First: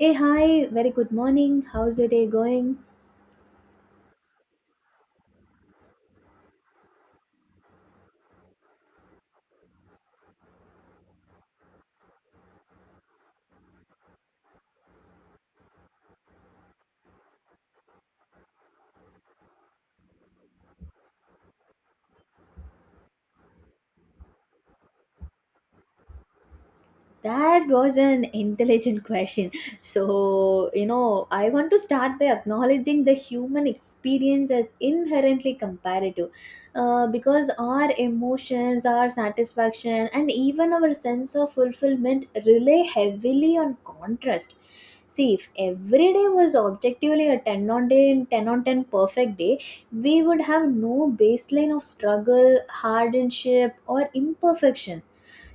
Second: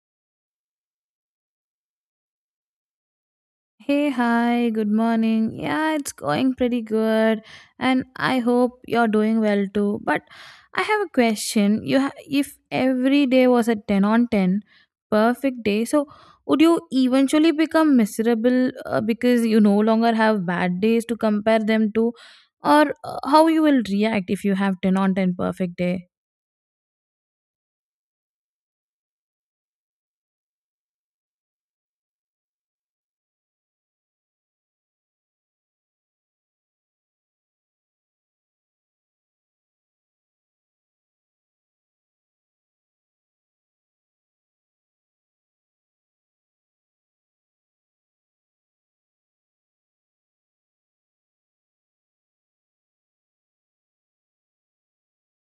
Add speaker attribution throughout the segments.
Speaker 1: Hey, hi, very good morning. How's your day going?
Speaker 2: Hey, hi, good morning. Yeah, it's going pretty good, and I hope you're doing well too. But I have a question. If every day was a 10 on 10, perfect day, so would you eventually become miserable because you no longer have bad days to compare them to, or how you will react if you have 10 on 10 perfect day?
Speaker 1: That was an intelligent question. So, you know, I want to start by acknowledging the human experience as inherently comparative because our emotions, our satisfaction, and even our sense of fulfillment rely heavily on contrast. See, if every day was objectively a 10 on day and 10 on 10 perfect day, we would have no baseline of struggle, hardship, or imperfection,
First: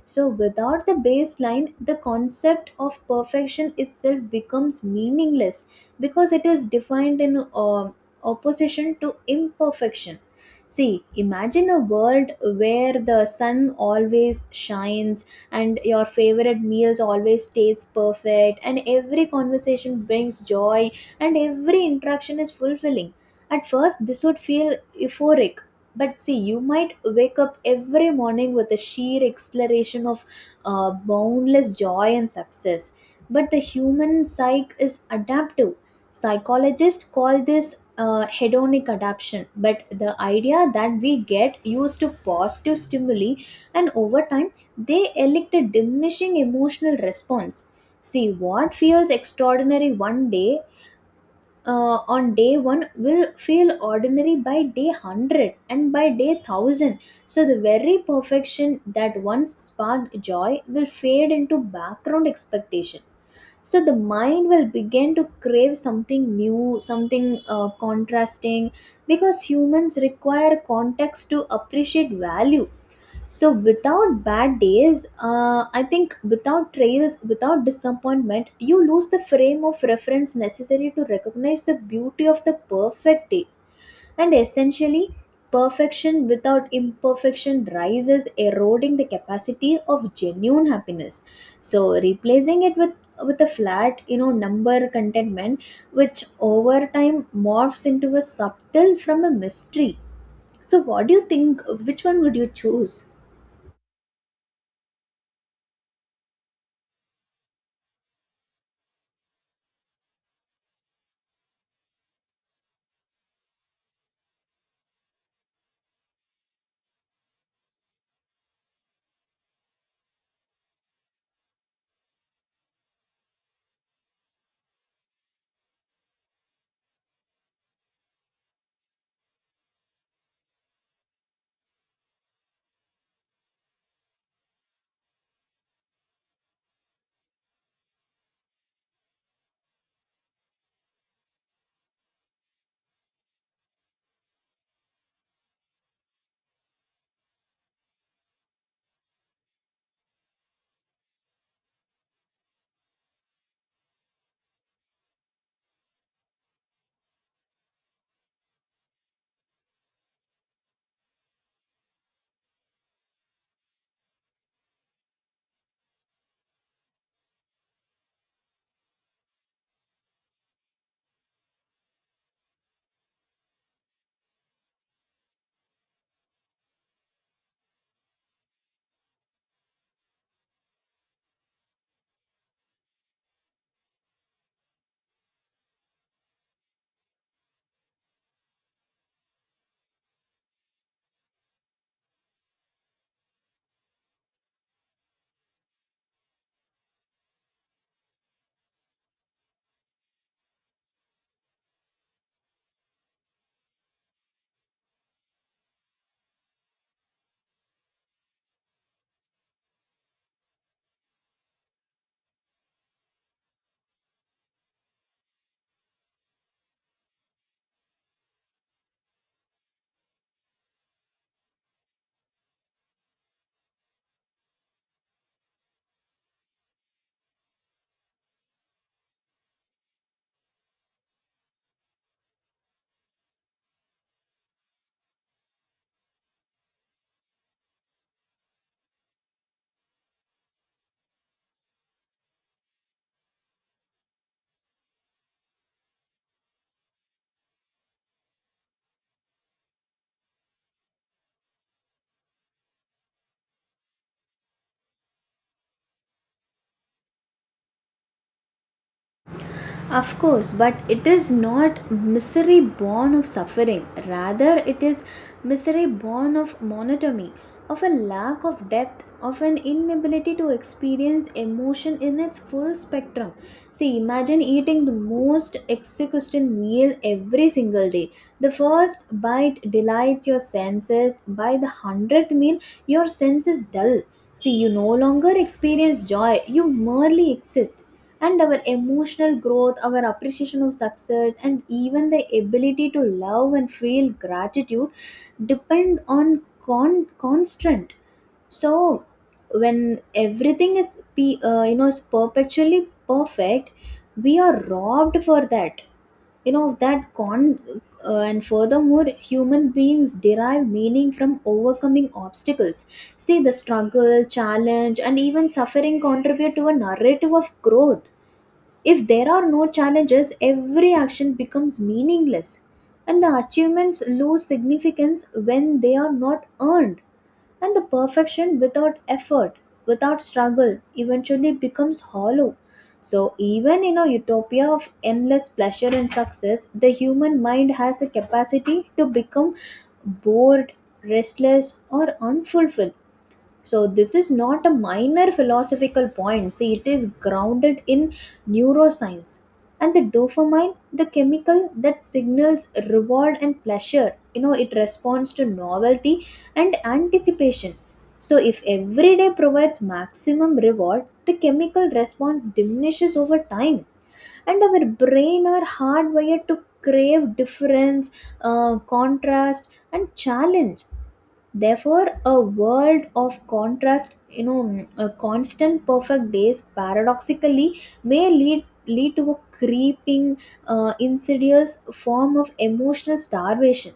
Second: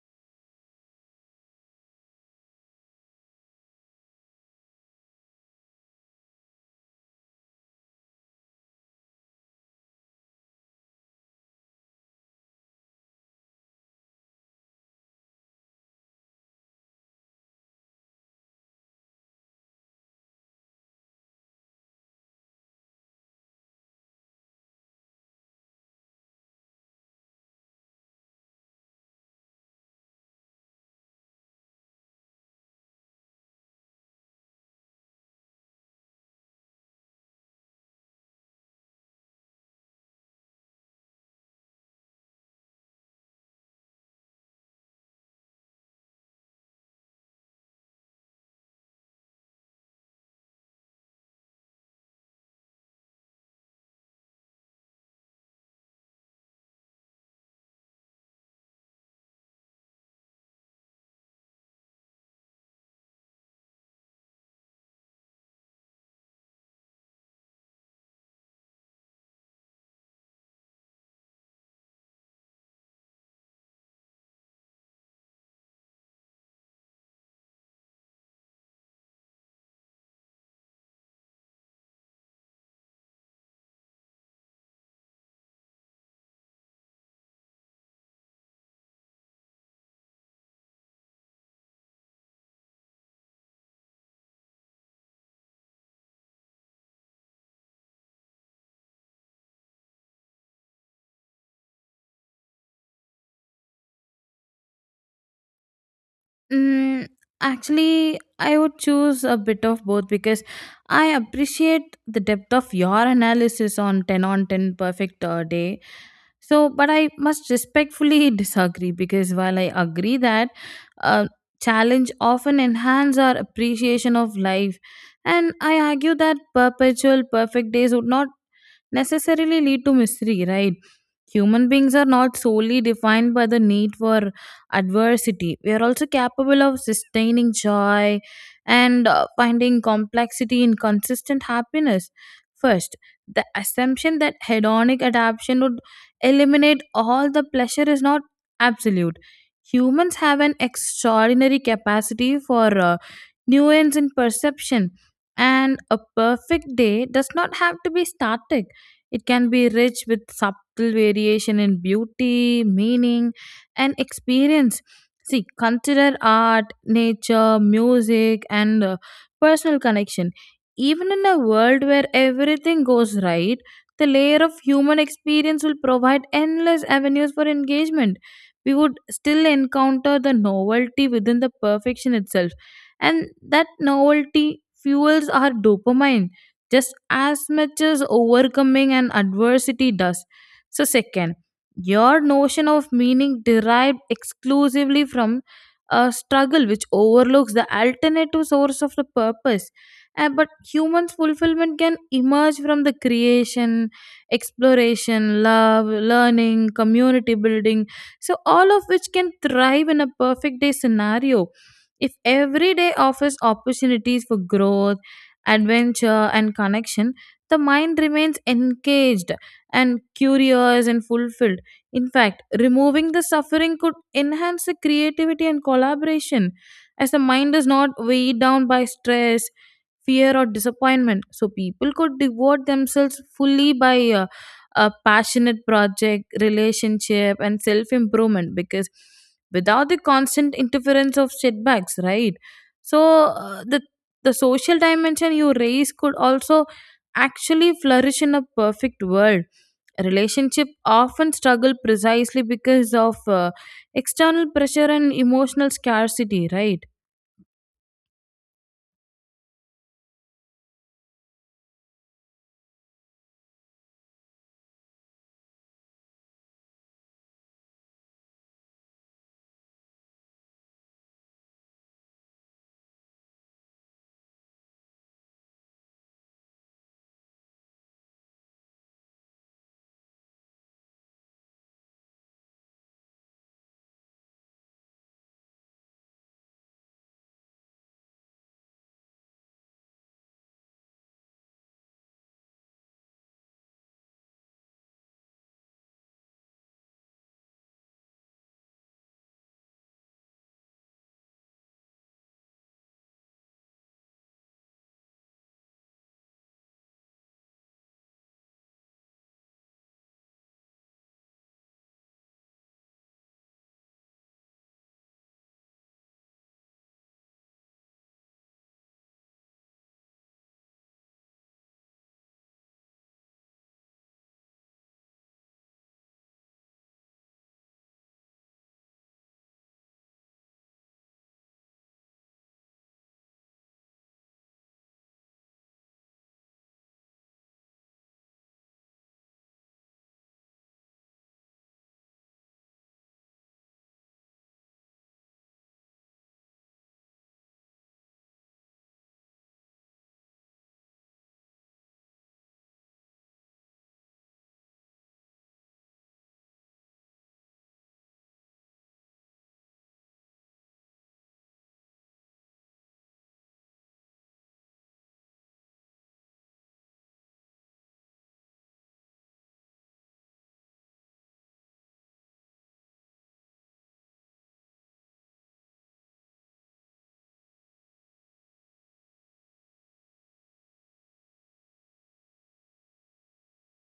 Speaker 1: so without the baseline, the concept of perfection itself becomes meaningless because it is defined in opposition to imperfection. See, imagine a world where the sun always shines and your favorite meals always tastes perfect and every conversation brings joy and every interaction is fulfilling. At first, this would feel euphoric, but see, you might wake up every morning with a sheer exhilaration of boundless joy and success. But the human psyche is adaptive. Psychologists call this hedonic adaptation. But the idea that we get used to positive stimuli and over time they elicit a diminishing emotional response. See, what feels extraordinary one day, on day one will feel ordinary by day 100 and by day 1,000, so the very perfection that once sparked joy will fade into background expectation. So the mind will begin to crave something new, something contrasting, because humans require context to appreciate value. So without bad days, I think without trails, without disappointment, you lose the frame of reference necessary to recognize the beauty of the perfect day. And essentially, perfection without imperfection rises, eroding the capacity of genuine happiness. So replacing it with a flat, number contentment, which over time morphs into a subtle from a mystery. So what do you think? Which one would you choose?
Speaker 2: Mm, actually, I would choose a bit of both because I appreciate the depth of your analysis on 10 on 10 perfect day. So, but I must respectfully disagree because while I agree that uh, challenge often enhance our appreciation of life, and I argue that perpetual perfect days would not necessarily lead to misery, right? Human beings are not solely defined by the need for adversity. We are also capable of sustaining joy and finding complexity in consistent happiness. First, the assumption that hedonic adaptation would eliminate all the pleasure is not absolute. Humans have an extraordinary capacity for nuance in perception, and a perfect day does not have to be static, it can be rich with subtle variation in beauty, meaning, and experience. See, consider art, nature, music, and personal connection. Even in a world where everything goes right, the layer of human experience will provide endless avenues for engagement. We would still encounter the novelty within the perfection itself, and that novelty fuels our dopamine just as much as overcoming an adversity does. So, second, your notion of meaning derived exclusively from a struggle which overlooks the alternative source of the purpose. But human fulfillment can emerge from the creation, exploration, love, learning, community building. So, all of which can thrive in a perfect day scenario. If every day offers opportunities for growth, adventure, and connection, the mind remains engaged and curious and fulfilled. In fact, removing the suffering could enhance the creativity and collaboration as the mind is not weighed down by stress, fear, or disappointment, so people could devote themselves fully by a passionate project, relationship, and self improvement because without the constant interference of setbacks, right? So uh, the the social dimension you raise could also actually flourish in a perfect world. Relationship often struggle precisely because of external pressure and emotional scarcity, right?
Speaker 1: Of course, but it is not misery born of suffering. Rather, it is misery born of monotony, of a lack of depth, of an inability to experience emotion in its full spectrum. See, imagine eating the most exquisite meal every single day. The first bite delights your senses, by the 100th meal, your senses dull. See, you no longer experience joy, you merely exist. And our emotional growth, our appreciation of success, and even the ability to love and feel gratitude depend on constant, so when everything is you know, is perpetually perfect, we are robbed for that, you know, of that con. And furthermore, human beings derive meaning from overcoming obstacles. See, the struggle, challenge, and even suffering contribute to a narrative of growth. If there are no challenges, every action becomes meaningless, and the achievements lose significance when they are not earned. And the perfection without effort, without struggle, eventually becomes hollow. So, even in a utopia of endless pleasure and success, the human mind has the capacity to become bored, restless, or unfulfilled. So, this is not a minor philosophical point. See, it is grounded in neuroscience. And the dopamine, the chemical that signals reward and pleasure, you know, it responds to novelty and anticipation. So, if every day provides maximum reward, the chemical response diminishes over time. And our brain are hardwired to crave difference, contrast, and challenge. Therefore, a world of contrast, a constant perfect days paradoxically may lead to a creeping, insidious form of emotional starvation.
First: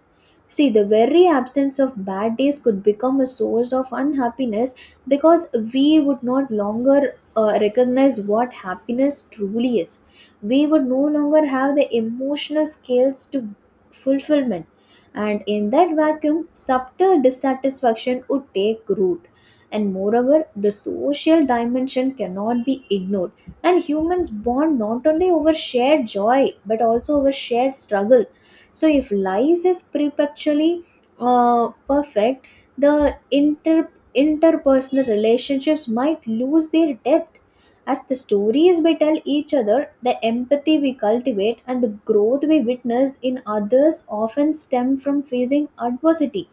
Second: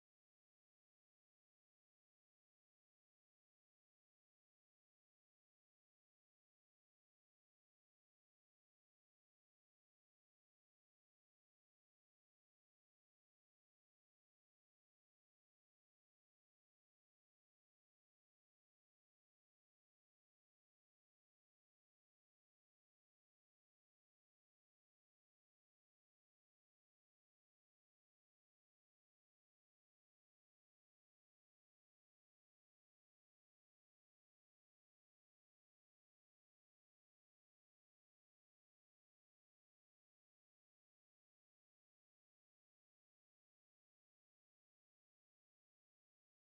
Speaker 1: See, the very absence of bad days could become a source of unhappiness, because we would not longer recognize what happiness truly is. We would no longer have the emotional scales to fulfillment, and in that vacuum, subtle dissatisfaction would take root. And moreover, the social dimension cannot be ignored. And humans bond not only over shared joy but also over shared struggle. So, if lies is perpetually perfect, the interpersonal relationships might lose their depth, as the stories we tell each other, the empathy we cultivate, and the growth we witness in others often stem from facing adversity.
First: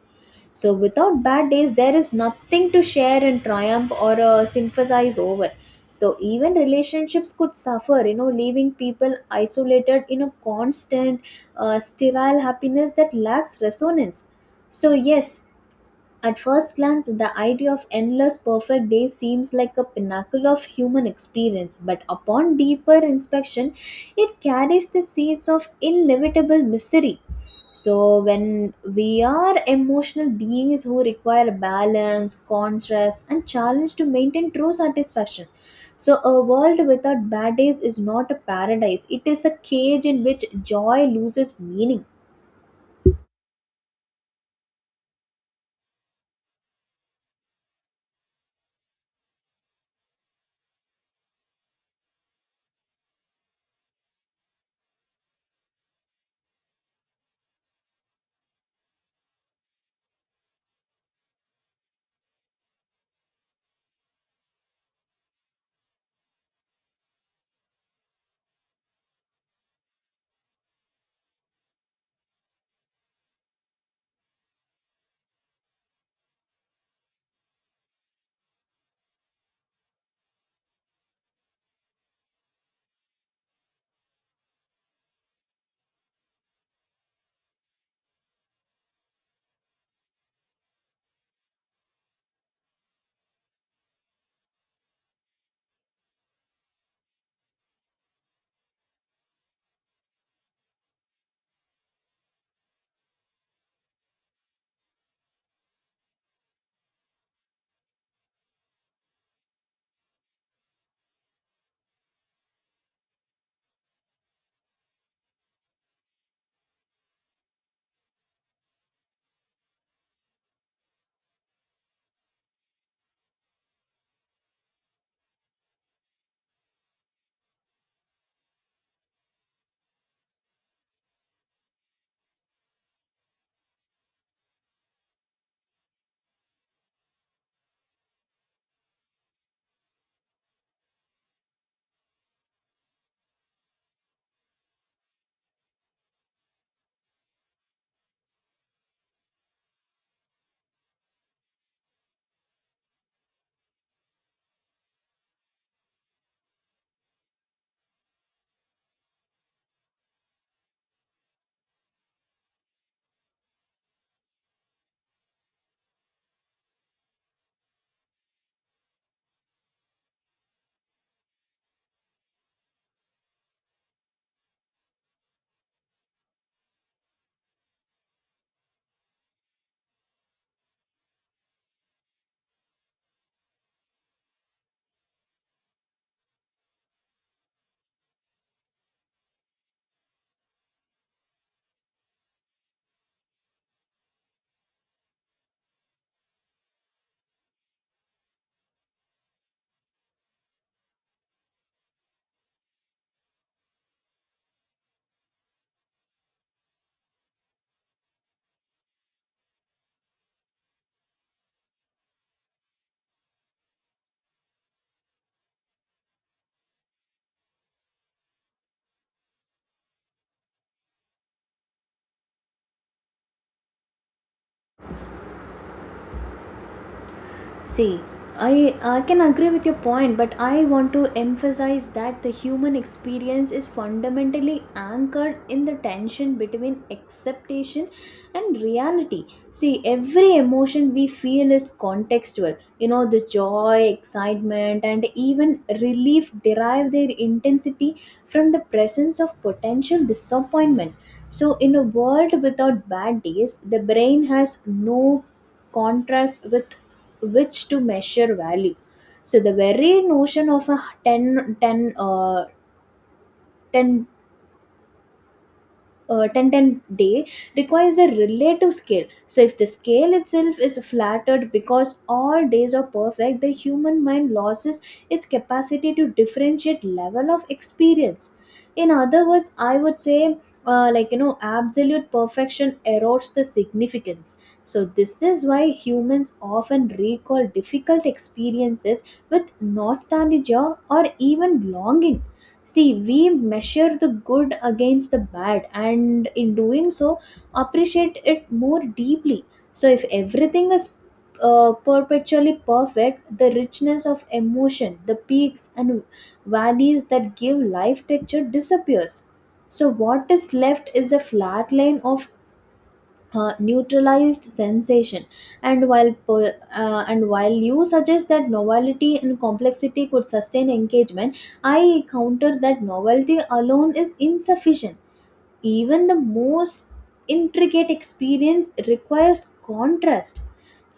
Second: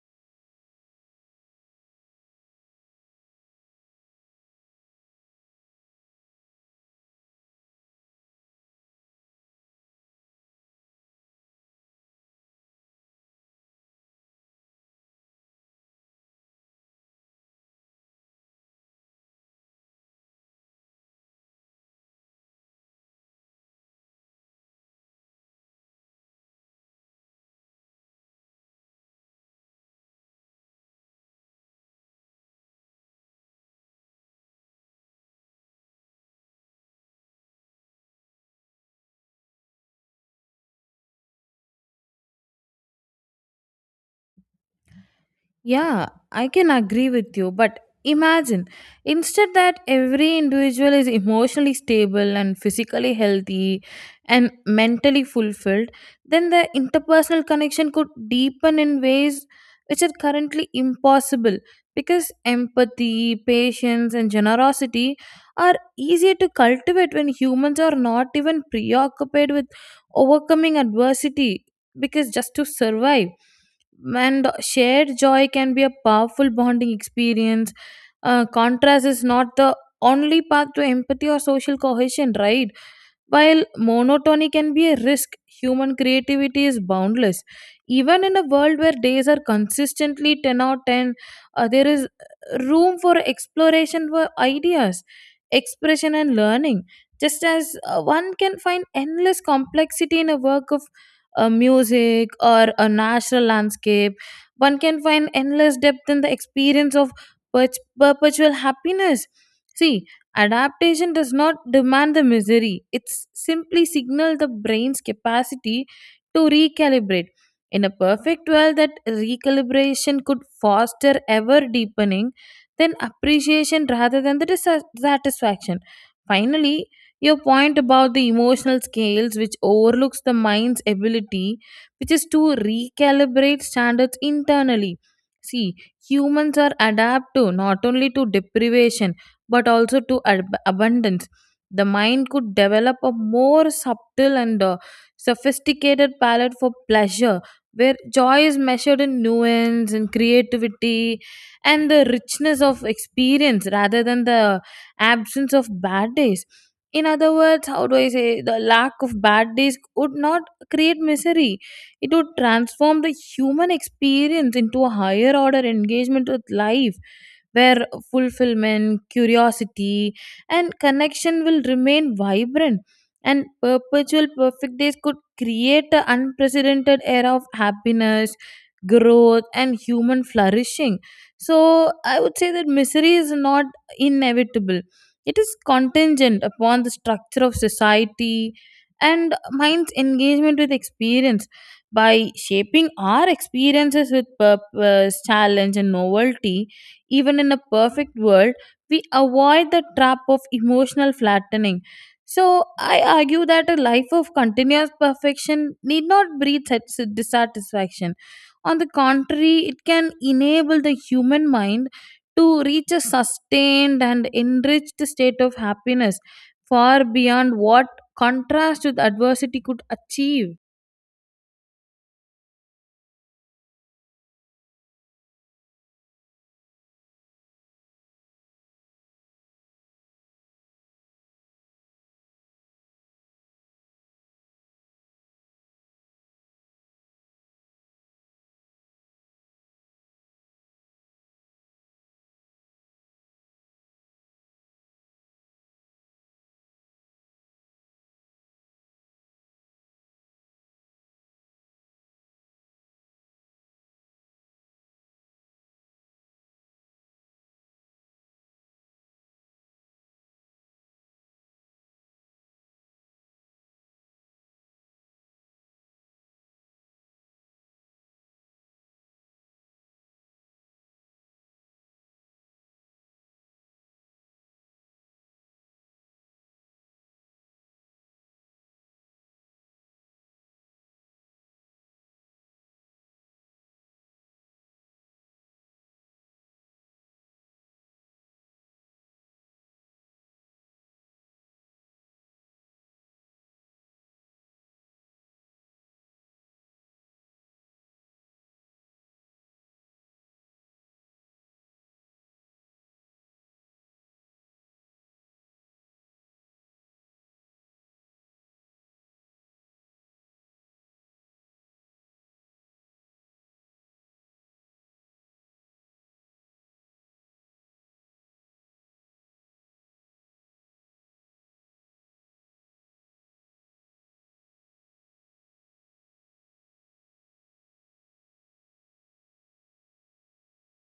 Speaker 1: So, without bad days, there is nothing to share and triumph or sympathize over. So, even relationships could suffer, you know, leaving people isolated in a constant, sterile happiness that lacks resonance. So, yes, at first glance, the idea of endless perfect days seems like a pinnacle of human experience, but upon deeper inspection, it carries the seeds of inevitable misery. So, when we are emotional beings who require balance, contrast, and challenge to maintain true satisfaction, so a world without bad days is not a paradise, it is a cage in which joy loses meaning.
Speaker 2: Yeah, I can agree with you, but imagine instead that every individual is emotionally stable and physically healthy and mentally fulfilled, then the interpersonal connection could deepen in ways which are currently impossible because empathy, patience, and generosity are easier to cultivate when humans are not even preoccupied with overcoming adversity because just to survive, and shared joy can be a powerful bonding experience. Contrast is not the only path to empathy or social cohesion, right? While monotony can be a risk, human creativity is boundless. Even in a world where days are consistently 10 out of 10, there is room for exploration, for ideas, expression, and learning. Just as one can find endless complexity in a work of music or a natural landscape, one can find endless depth in the experience of per- perpetual happiness. See, adaptation does not demand the misery. It simply signals the brain's capacity to recalibrate. In a perfect world, that recalibration could foster ever deepening, then appreciation rather than the dissatisfaction. Finally, your point about the emotional scales which overlooks the mind's ability, which is to recalibrate standards internally. See, humans are adapt to not only to deprivation but also to abundance. The mind could develop a more subtle and sophisticated palette for pleasure, where joy is measured in nuance and creativity and the richness of experience rather than the absence of bad days. In other words, how do I say, the lack of bad days would not create misery, it would transform the human experience into a higher order engagement with life where fulfillment, curiosity, and connection will remain vibrant. And perpetual perfect days could create an unprecedented era of happiness, growth, and human flourishing. So, I would say that misery is not inevitable, it is contingent upon the structure of society and mind's engagement with experience. By shaping our experiences with purpose, challenge, and novelty, even in a perfect world, we avoid the trap of emotional flattening. So, I argue that a life of continuous perfection need not breed dissatisfaction. On the contrary, it can enable the human mind to reach a sustained and enriched state of happiness far beyond what contrast with adversity could achieve.
Speaker 1: See, I can agree with your point, but I want to emphasize that the human experience is fundamentally anchored in the tension between acceptation and reality. See, every emotion we feel is contextual. You know, the joy, excitement, and even relief derive their intensity from the presence of potential disappointment. So, in a world without bad days, the brain has no contrast with which to measure value. So the very notion of a 10, 10, 10 10 10 day requires a relative scale. So if the scale itself is flattered because all days are perfect, the human mind loses its capacity to differentiate level of experience. In other words, I would say, absolute perfection erodes the significance. So this is why humans often recall difficult experiences with nostalgia or even longing. See, we measure the good against the bad, and in doing so, appreciate it more deeply. So, if everything is perpetually perfect, the richness of emotion, the peaks and valleys that give life texture disappears. So, what is left is a flat line of neutralized sensation. And and while you suggest that novelty and complexity could sustain engagement, I counter that novelty alone is insufficient. Even the most intricate experience requires contrast.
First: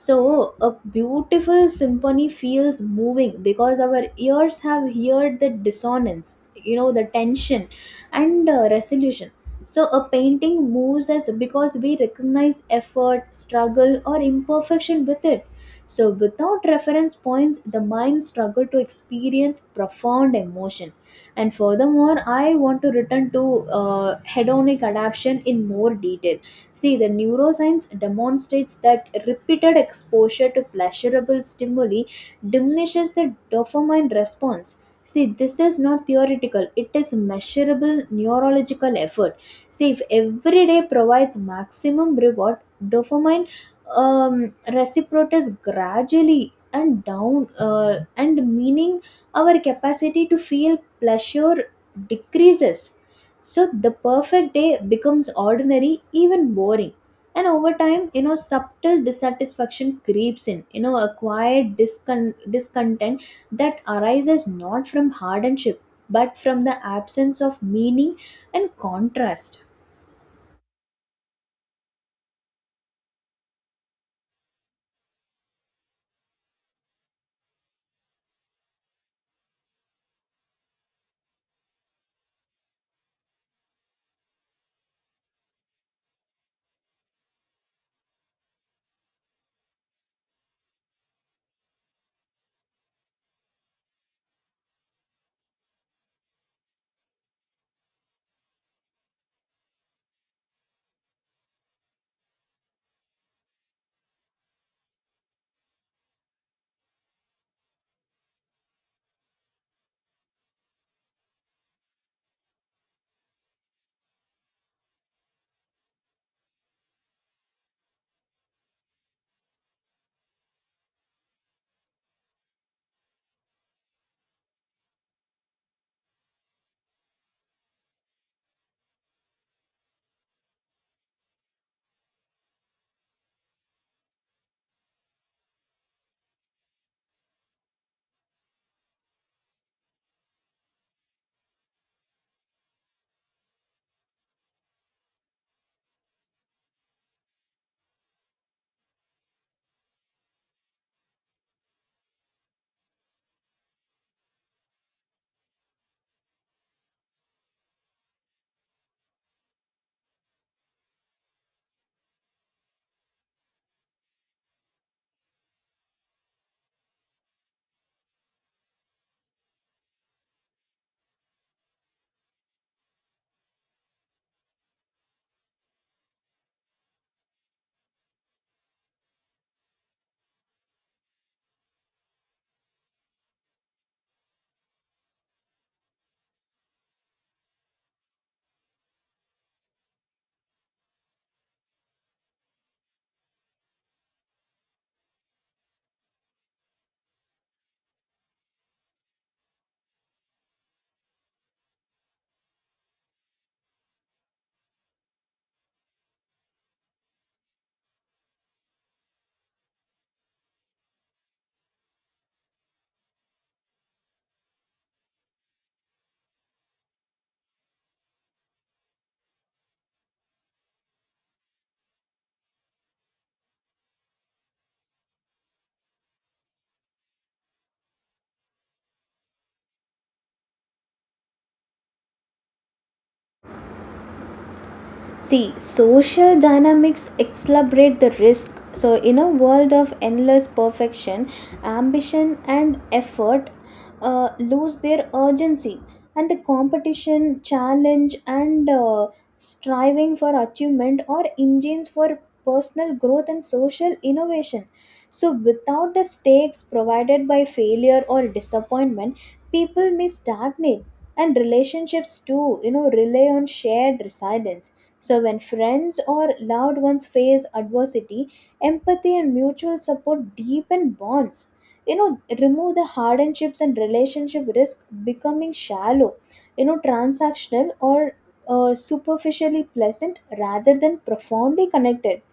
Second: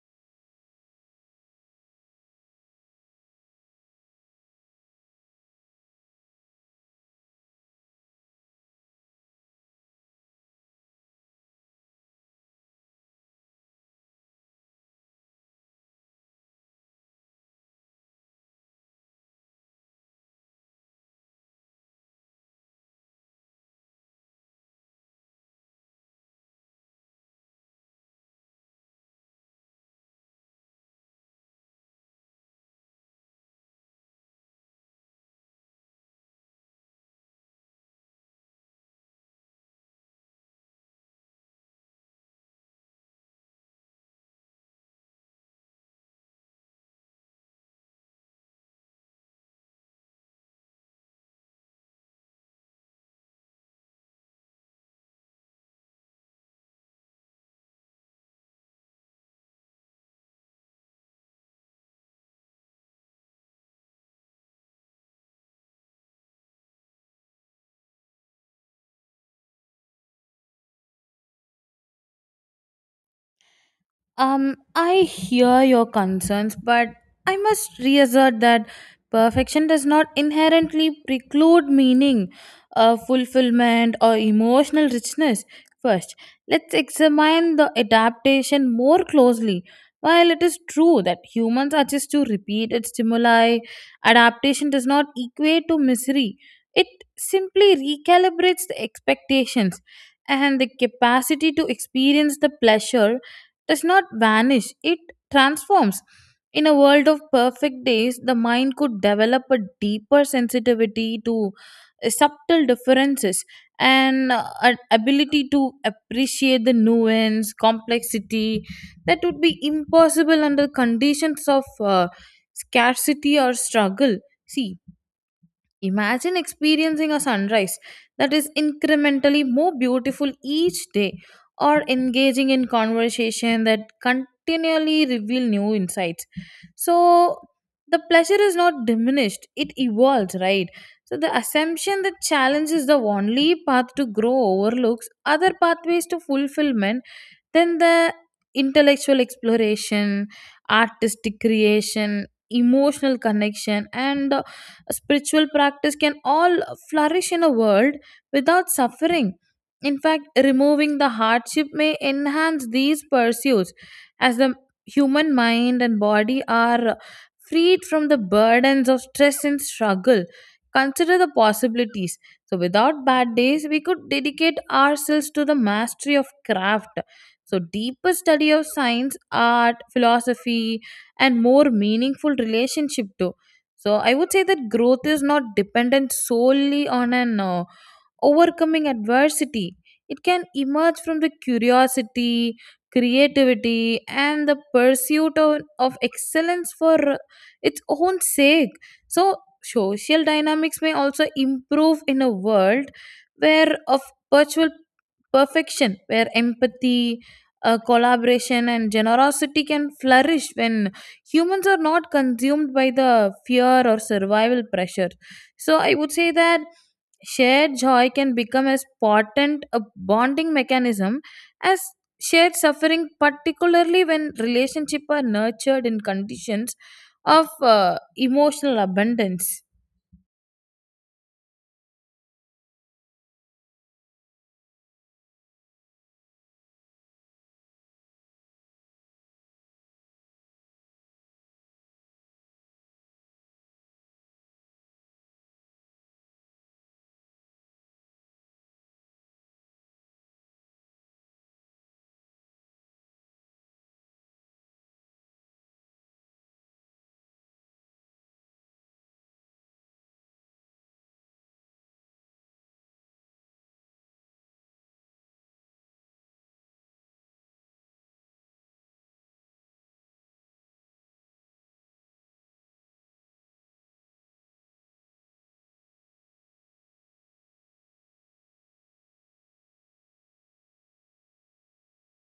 Speaker 1: So a beautiful symphony feels moving because our ears have heard the dissonance, you know, the tension and resolution. So a painting moves us because we recognize effort, struggle, or imperfection with it. So, without reference points, the mind struggles to experience profound emotion. And furthermore, I want to return to hedonic adaptation in more detail. See, the neuroscience demonstrates that repeated exposure to pleasurable stimuli diminishes the dopamine response. See, this is not theoretical, it is measurable neurological effort. See, if every day provides maximum reward, dopamine reciprocates gradually and down, and meaning, our capacity to feel pleasure decreases. So the perfect day becomes ordinary, even boring, and over time, you know, subtle dissatisfaction creeps in, you know, a quiet discontent that arises not from hardship but from the absence of meaning and contrast.
Speaker 2: I hear your concerns, but I must reassert that perfection does not inherently preclude meaning, fulfillment, or emotional richness. First, let's examine the adaptation more closely. While it is true that humans are just to repeated stimuli, adaptation does not equate to misery. It simply recalibrates the expectations, and the capacity to experience the pleasure does not vanish, it transforms. In a world of perfect days, the mind could develop a deeper sensitivity to subtle differences and an ability to appreciate the nuance, complexity that would be impossible under conditions of scarcity or struggle. See, imagine experiencing a sunrise that is incrementally more beautiful each day or engaging in conversation that continually reveal new insights. So the pleasure is not diminished, it evolves, right? So the assumption that challenge is the only path to grow overlooks other pathways to fulfillment than the intellectual exploration, artistic creation, emotional connection, and a spiritual practice can all flourish in a world without suffering. In fact, removing the hardship may enhance these pursuits as the human mind and body are freed from the burdens of stress and struggle. Consider the possibilities. So, without bad days, we could dedicate ourselves to the mastery of craft. So, deeper study of science, art, philosophy, and more meaningful relationship too. So I would say that growth is not dependent solely on an overcoming adversity. It can emerge from the curiosity, creativity, and the pursuit of excellence for its own sake. So, social dynamics may also improve in a world where of virtual perfection, where empathy, collaboration, and generosity can flourish when humans are not consumed by the fear or survival pressure. So, I would say that shared joy can become as potent a bonding mechanism as shared suffering, particularly when relationships are nurtured in conditions of emotional abundance.
Speaker 1: See, social dynamics accelerate the risk. So, in a world of endless perfection, ambition and effort lose their urgency, and the competition, challenge, and striving for achievement are engines for personal growth and social innovation. So, without the stakes provided by failure or disappointment, people may stagnate, and relationships too, you know, rely on shared resilience. So, when friends or loved ones face adversity, empathy and mutual support deepen bonds. You know, remove the hardships and relationship risk becoming shallow, you know, transactional or superficially pleasant rather than profoundly connected.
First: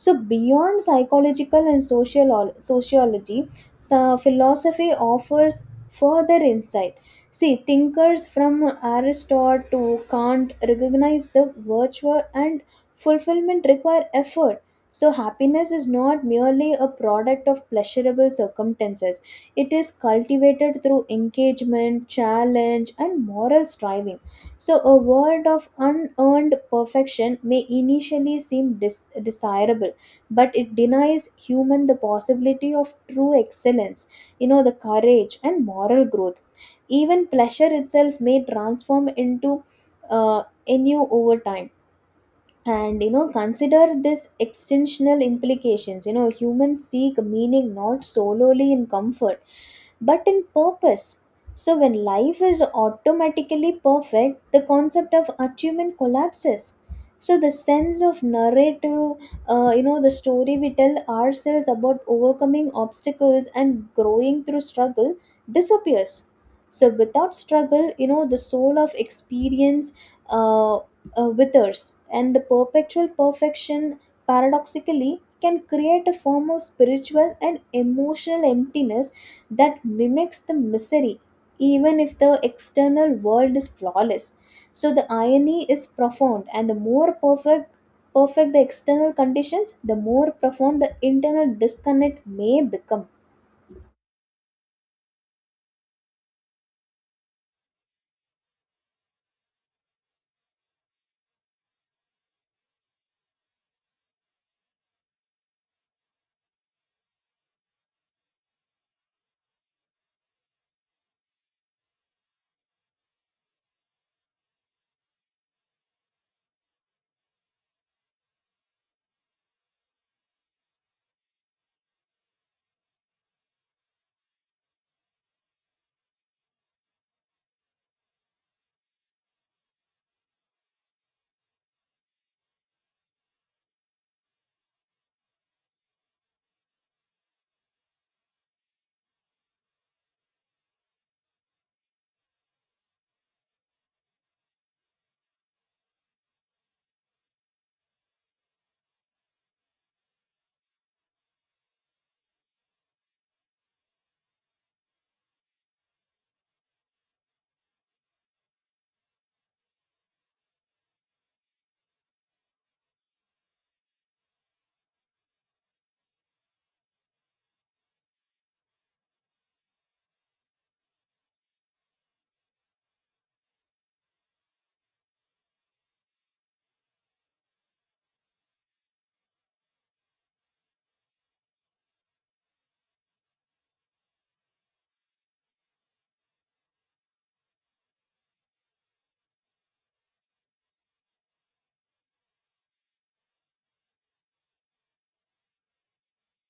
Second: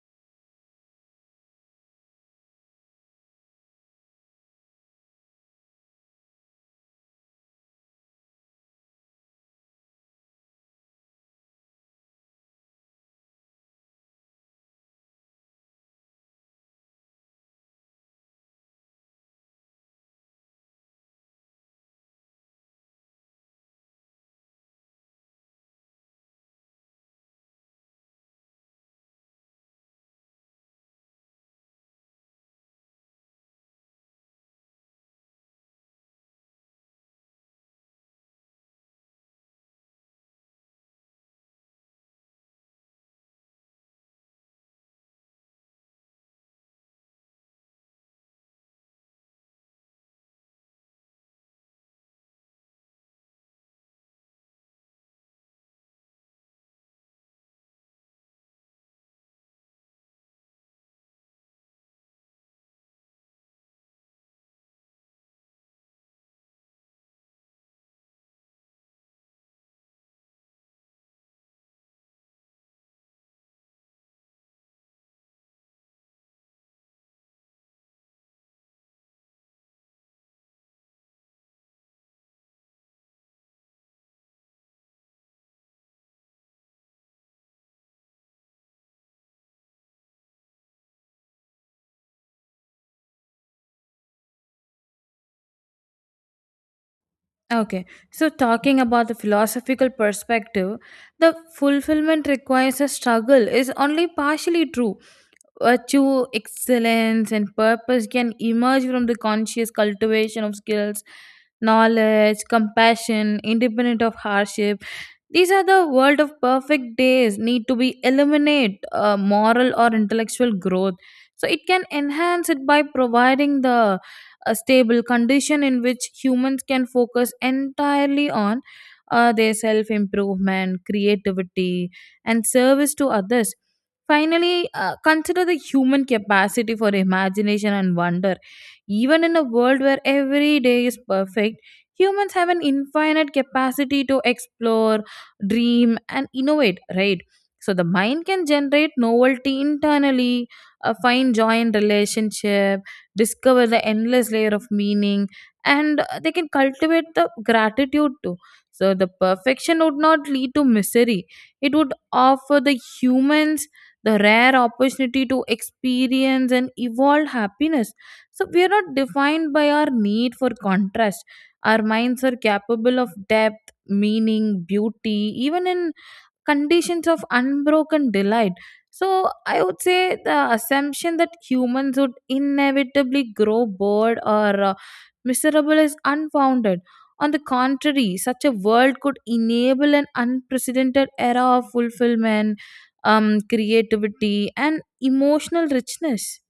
Speaker 1: So beyond psychological and social sociology, so philosophy offers further insight. See, thinkers from Aristotle to Kant recognize the virtue and fulfillment require effort. So, happiness is not merely a product of pleasurable circumstances, it is cultivated through engagement, challenge, and moral striving. So, a world of unearned perfection may initially seem desirable, but it denies human the possibility of true excellence, you know, the courage and moral growth. Even pleasure itself may transform into ennui over time. And you know, consider this extensional implications, you know, humans seek meaning not solely in comfort but in purpose. So when life is automatically perfect, the concept of achievement collapses. So the sense of narrative, you know, the story we tell ourselves about overcoming obstacles and growing through struggle disappears. So without struggle, you know, the soul of experience uh, withers, and the perpetual perfection paradoxically can create a form of spiritual and emotional emptiness that mimics the misery, even if the external world is flawless. So the irony is profound, and the more perfect the external conditions, the more profound the internal disconnect may become.
Speaker 2: Okay, so talking about the philosophical perspective, the fulfillment requires a struggle is only partially true. Virtue, excellence, and purpose can emerge from the conscious cultivation of skills, knowledge, compassion, independent of hardship. These are the world of perfect days need to be eliminate moral or intellectual growth. So it can enhance it by providing the a stable condition in which humans can focus entirely on their self improvement, creativity, and service to others. Finally, consider the human capacity for imagination and wonder. Even in a world where every day is perfect, humans have an infinite capacity to explore, dream, and innovate, right? So the mind can generate novelty internally, find joy in relationship, discover the endless layer of meaning, and they can cultivate the gratitude too. So the perfection would not lead to misery, it would offer the humans the rare opportunity to experience and evolve happiness. So we are not defined by our need for contrast, our minds are capable of depth, meaning, beauty, even in conditions of unbroken delight. So, I would say the assumption that humans would inevitably grow bored or miserable is unfounded. On the contrary, such a world could enable an unprecedented era of fulfillment, creativity, and emotional richness.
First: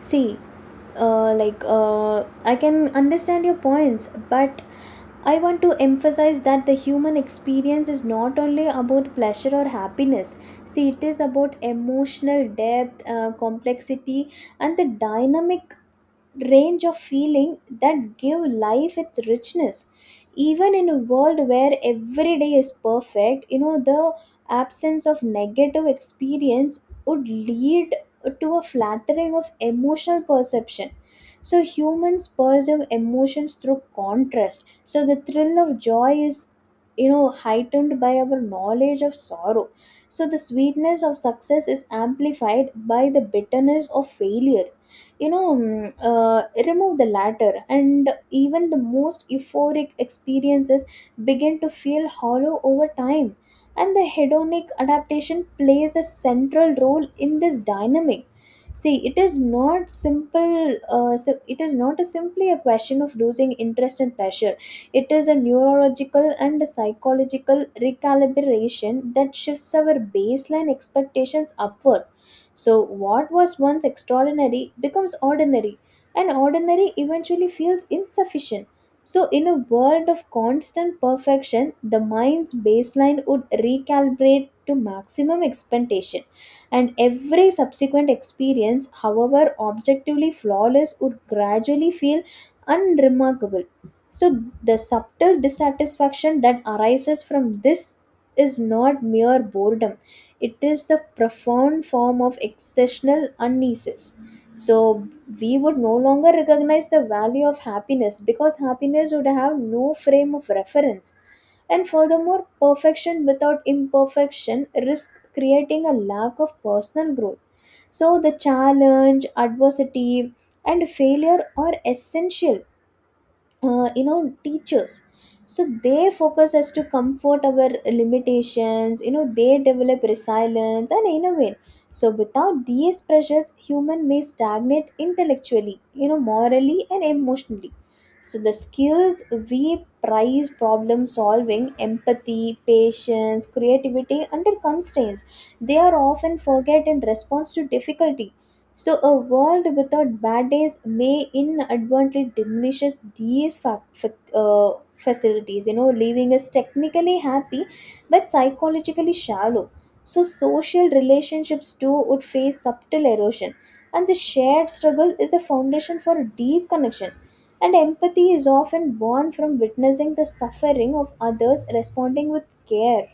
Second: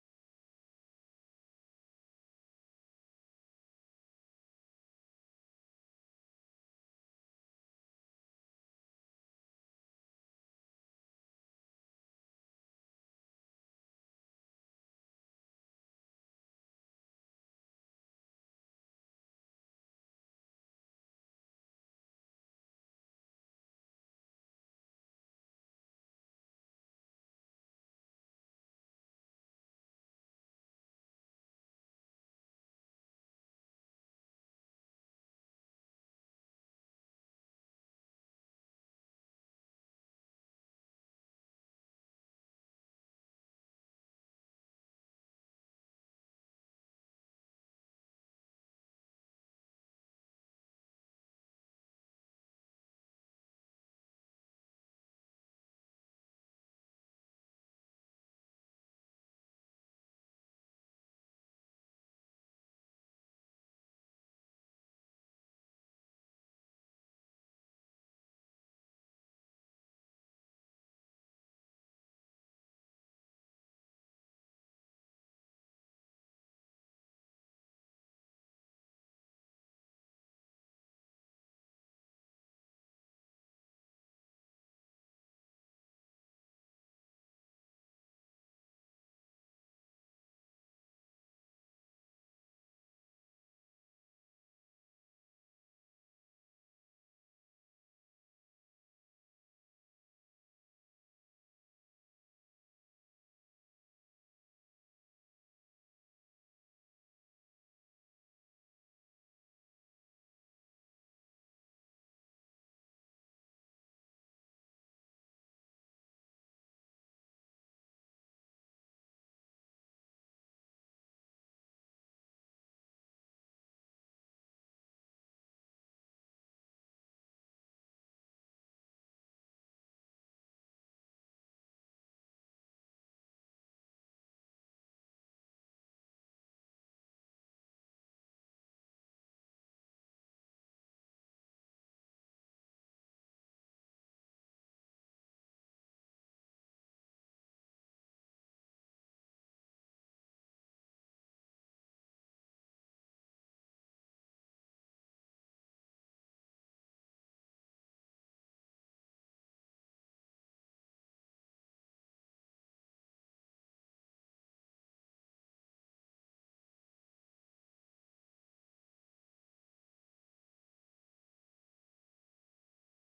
Speaker 1: See, I can understand your points, but I want to emphasize that the human experience is not only about pleasure or happiness. See, it is about emotional depth, complexity, and the dynamic range of feeling that give life its richness even in a world where every day is perfect. You know, the absence of negative experience would lead to a flattering of emotional perception. So humans perceive emotions through contrast. So the thrill of joy is, you know, heightened by our knowledge of sorrow. So the sweetness of success is amplified by the bitterness of failure you know mm, uh, Remove the latter and even the most euphoric experiences begin to feel hollow over time. And the hedonic adaptation plays a central role in this dynamic. See, it is not simple, it is not a simply a question of losing interest and pleasure. It is a neurological and a psychological recalibration that shifts our baseline expectations upward. So, what was once extraordinary becomes ordinary, and ordinary eventually feels insufficient. So, in a world of constant perfection, the mind's baseline would recalibrate to maximum expectation, and every subsequent experience, however objectively flawless, would gradually feel unremarkable. So, the subtle dissatisfaction that arises from this is not mere boredom, it is a profound form of exceptional uneases. So we would no longer recognize the value of happiness because happiness would have no frame of reference. And furthermore, perfection without imperfection risks creating a lack of personal growth. So the challenge, adversity, and failure are essential, you know, teachers. So they focus as to comfort our limitations, you know, they develop resilience and innovate. So without these pressures human may stagnate intellectually, you know, morally and emotionally. So the skills we prize, problem solving, empathy, patience, creativity under constraints, they are often forget in response to difficulty. So a world without bad days may inadvertently diminishes these facilities, you know, leaving us technically happy but psychologically shallow. So social relationships too would face subtle erosion, and the shared struggle is a foundation for deep connection. And empathy is often born from witnessing the suffering of others, responding with care.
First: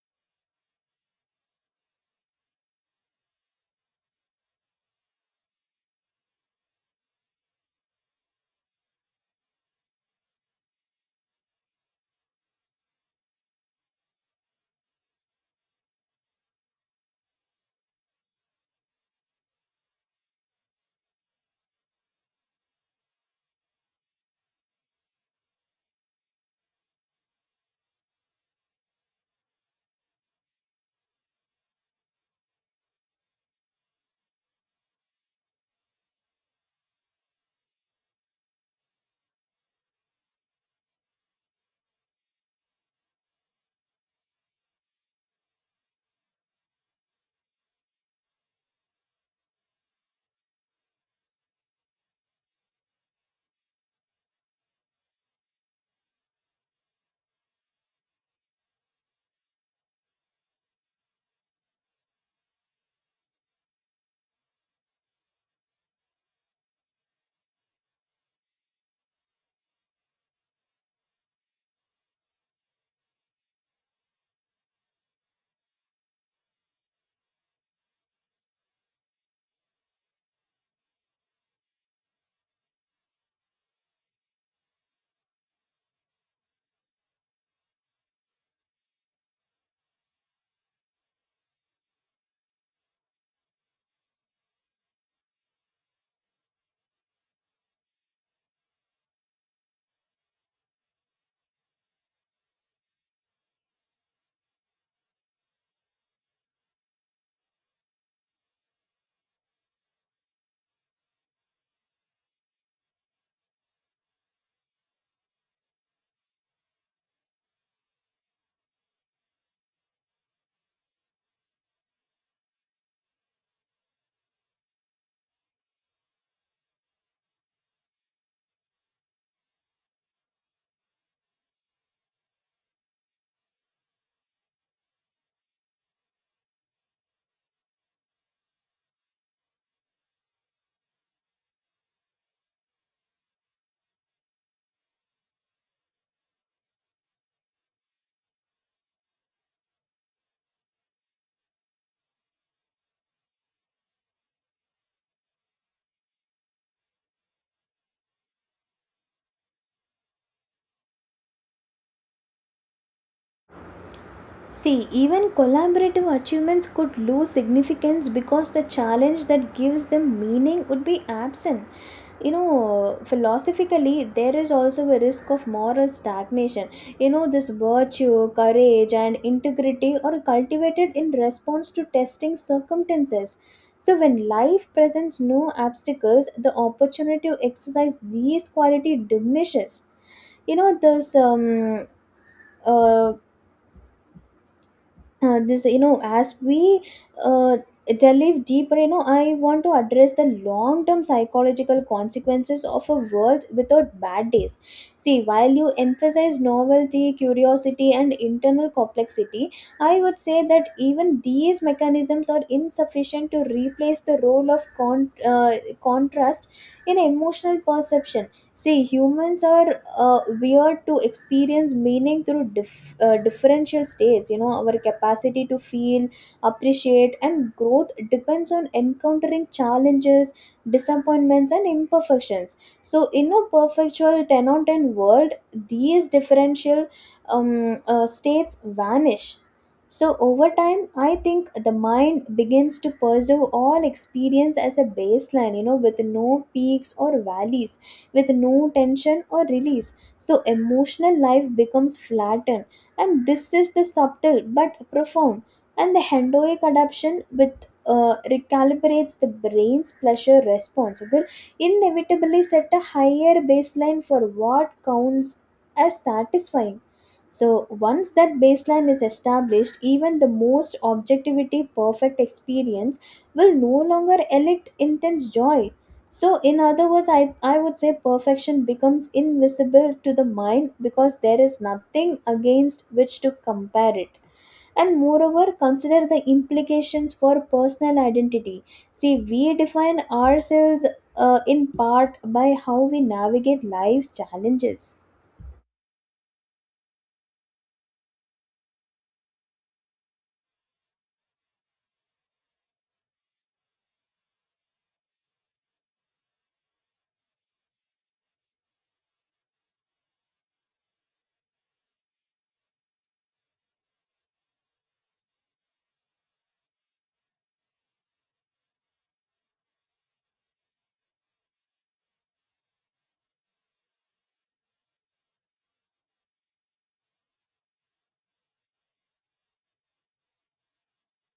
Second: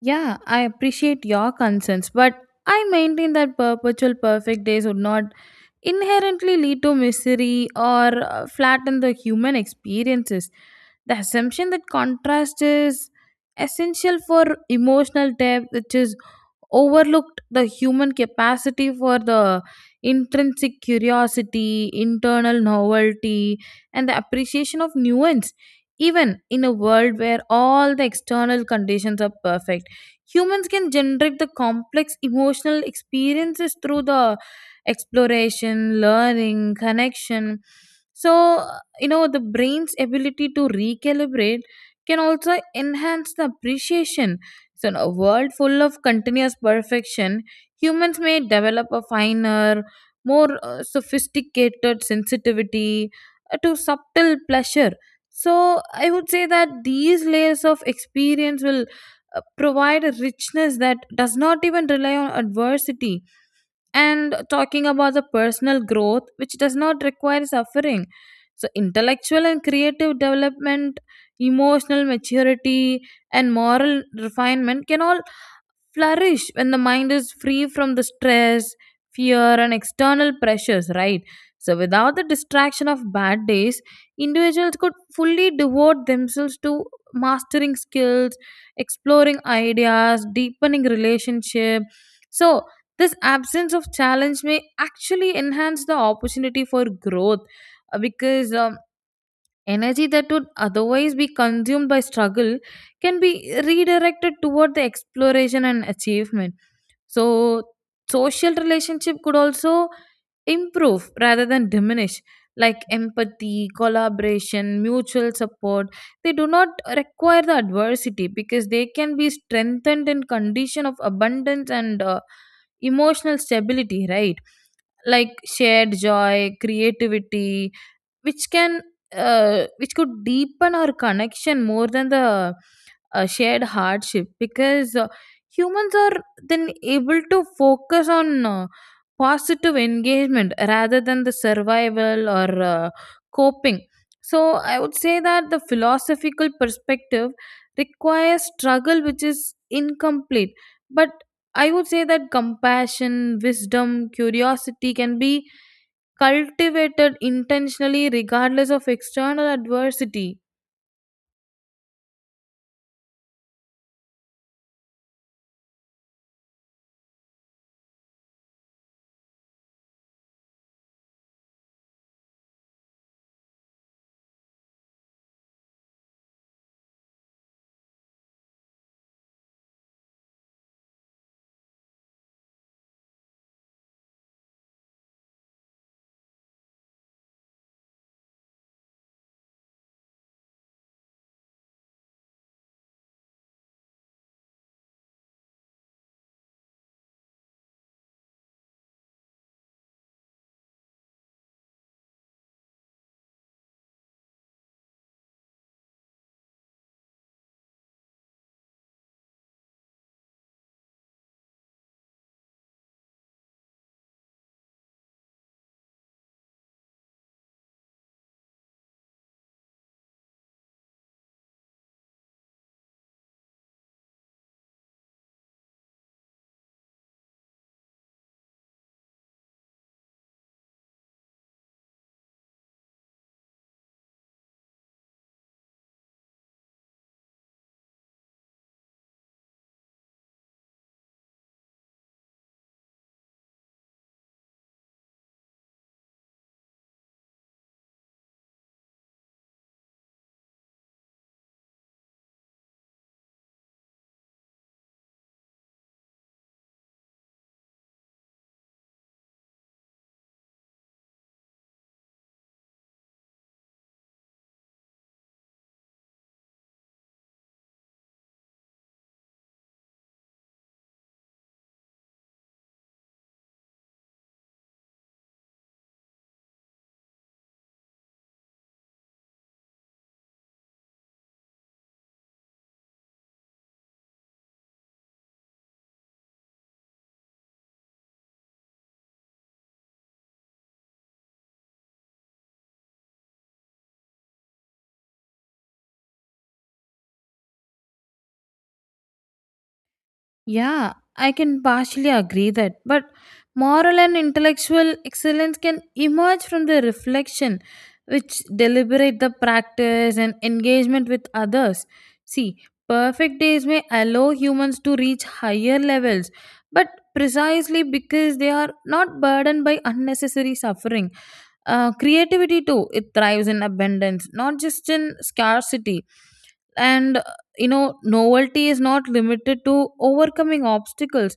Speaker 2: Yeah, I appreciate your concerns, but I maintain that perpetual perfect days would not inherently lead to misery or flatten the human experiences. The assumption that contrast is essential for emotional depth, which is overlooked the human capacity for the intrinsic curiosity, internal novelty, and the appreciation of nuance. Even in a world where all the external conditions are perfect, humans can generate the complex emotional experiences through the exploration, learning, connection. So, you know, the brain's ability to recalibrate can also enhance the appreciation. So, in a world full of continuous perfection, humans may develop a finer, more sophisticated sensitivity to subtle pleasure. So, I would say that these layers of experience will provide a richness that does not even rely on adversity. And talking about the personal growth which does not require suffering, so intellectual and creative development, emotional maturity, and moral refinement can all flourish when the mind is free from the stress, fear, and external pressures, right? So, without the distraction of bad days, individuals could fully devote themselves to mastering skills, exploring ideas, deepening relationship. So, this absence of challenge may actually enhance the opportunity for growth because energy that would otherwise be consumed by struggle can be redirected toward the exploration and achievement. So, social relationship could also improve rather than diminish, like empathy, collaboration, mutual support. They do not require the adversity because they can be strengthened in condition of abundance and emotional stability, right? Like shared joy, creativity, which can which could deepen our connection more than the shared hardship because humans are then able to focus on positive engagement rather than the survival or uh, coping. So I would say that the philosophical perspective requires struggle which is incomplete, but I would say that compassion, wisdom, curiosity can be cultivated intentionally regardless of external adversity.
Speaker 1: See, even collaborative achievements could lose significance because the challenge that gives them meaning would be absent. You know, philosophically, there is also a risk of moral stagnation. You know, this virtue, courage, and integrity are cultivated in response to testing circumstances. So, when life presents no obstacles, the opportunity to exercise these qualities diminishes. You know this uh, this you know as we uh, delve deeper, you know, I want to address the long term psychological consequences of a world without bad days. See, while you emphasize novelty, curiosity and internal complexity, I would say that even these mechanisms are insufficient to replace the role of contrast in emotional perception. See, humans are weird to experience meaning through differential states. You know, our capacity to feel, appreciate, and growth depends on encountering challenges, disappointments, and imperfections. So, in a perpetual 10 on 10 world, these differential states vanish. So, over time, I think the mind begins to pursue all experience as a baseline, you know, with no peaks or valleys, with no tension or release. So emotional life becomes flattened, and this is the subtle but profound. And the hendoic adaptation with recalibrates the brain's pleasure response will inevitably set a higher baseline for what counts as satisfying. So once that baseline is established, even the most objectivity perfect experience will no longer elicit intense joy. So, in other words, I would say perfection becomes invisible to the mind because there is nothing against which to compare it. And moreover, consider the implications for personal identity. See, we define ourselves in part by how we navigate life's challenges.
Speaker 2: Yeah, I can partially agree that, but moral and intellectual excellence can emerge from the reflection which deliberate the practice and engagement with others. See, perfect days may allow humans to reach higher levels, but precisely because they are not burdened by unnecessary suffering. Creativity too, it thrives in abundance, not just in scarcity, and, you know, novelty is not limited to overcoming obstacles,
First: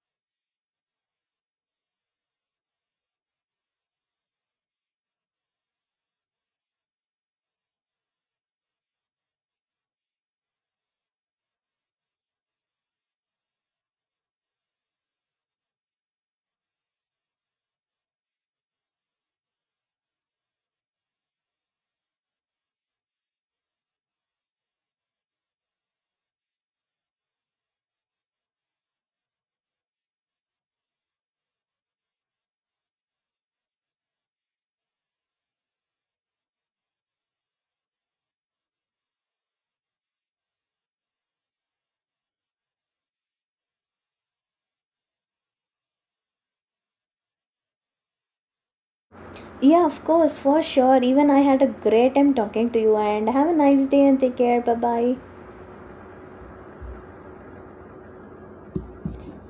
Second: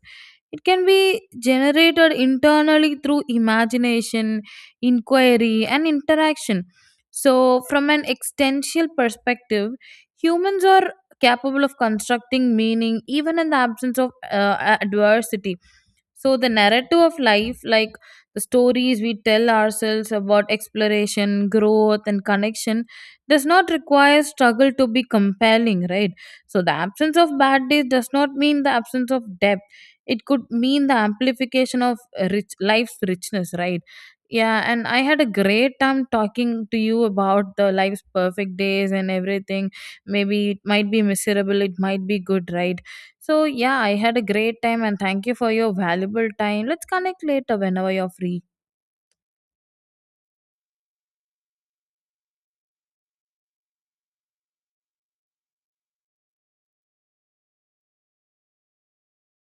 Speaker 2: it can be generated internally through imagination, inquiry, and interaction. So from an existential perspective, humans are capable of constructing meaning even in the absence of adversity. So the narrative of life, like the stories we tell ourselves about exploration, growth, and connection, does not require struggle to be compelling, right? So the absence of bad days does not mean the absence of depth. It could mean the amplification of rich life's richness, right? Yeah, and I had a great time talking to you about the life's perfect days and everything. Maybe it might be miserable, it might be good, right? So, yeah, I had a great time and thank you for your valuable time. Let's connect later whenever you're free.
Speaker 1: Yeah, of course, for sure. Even I had a great time talking to you, and have a nice day and take care. Bye bye.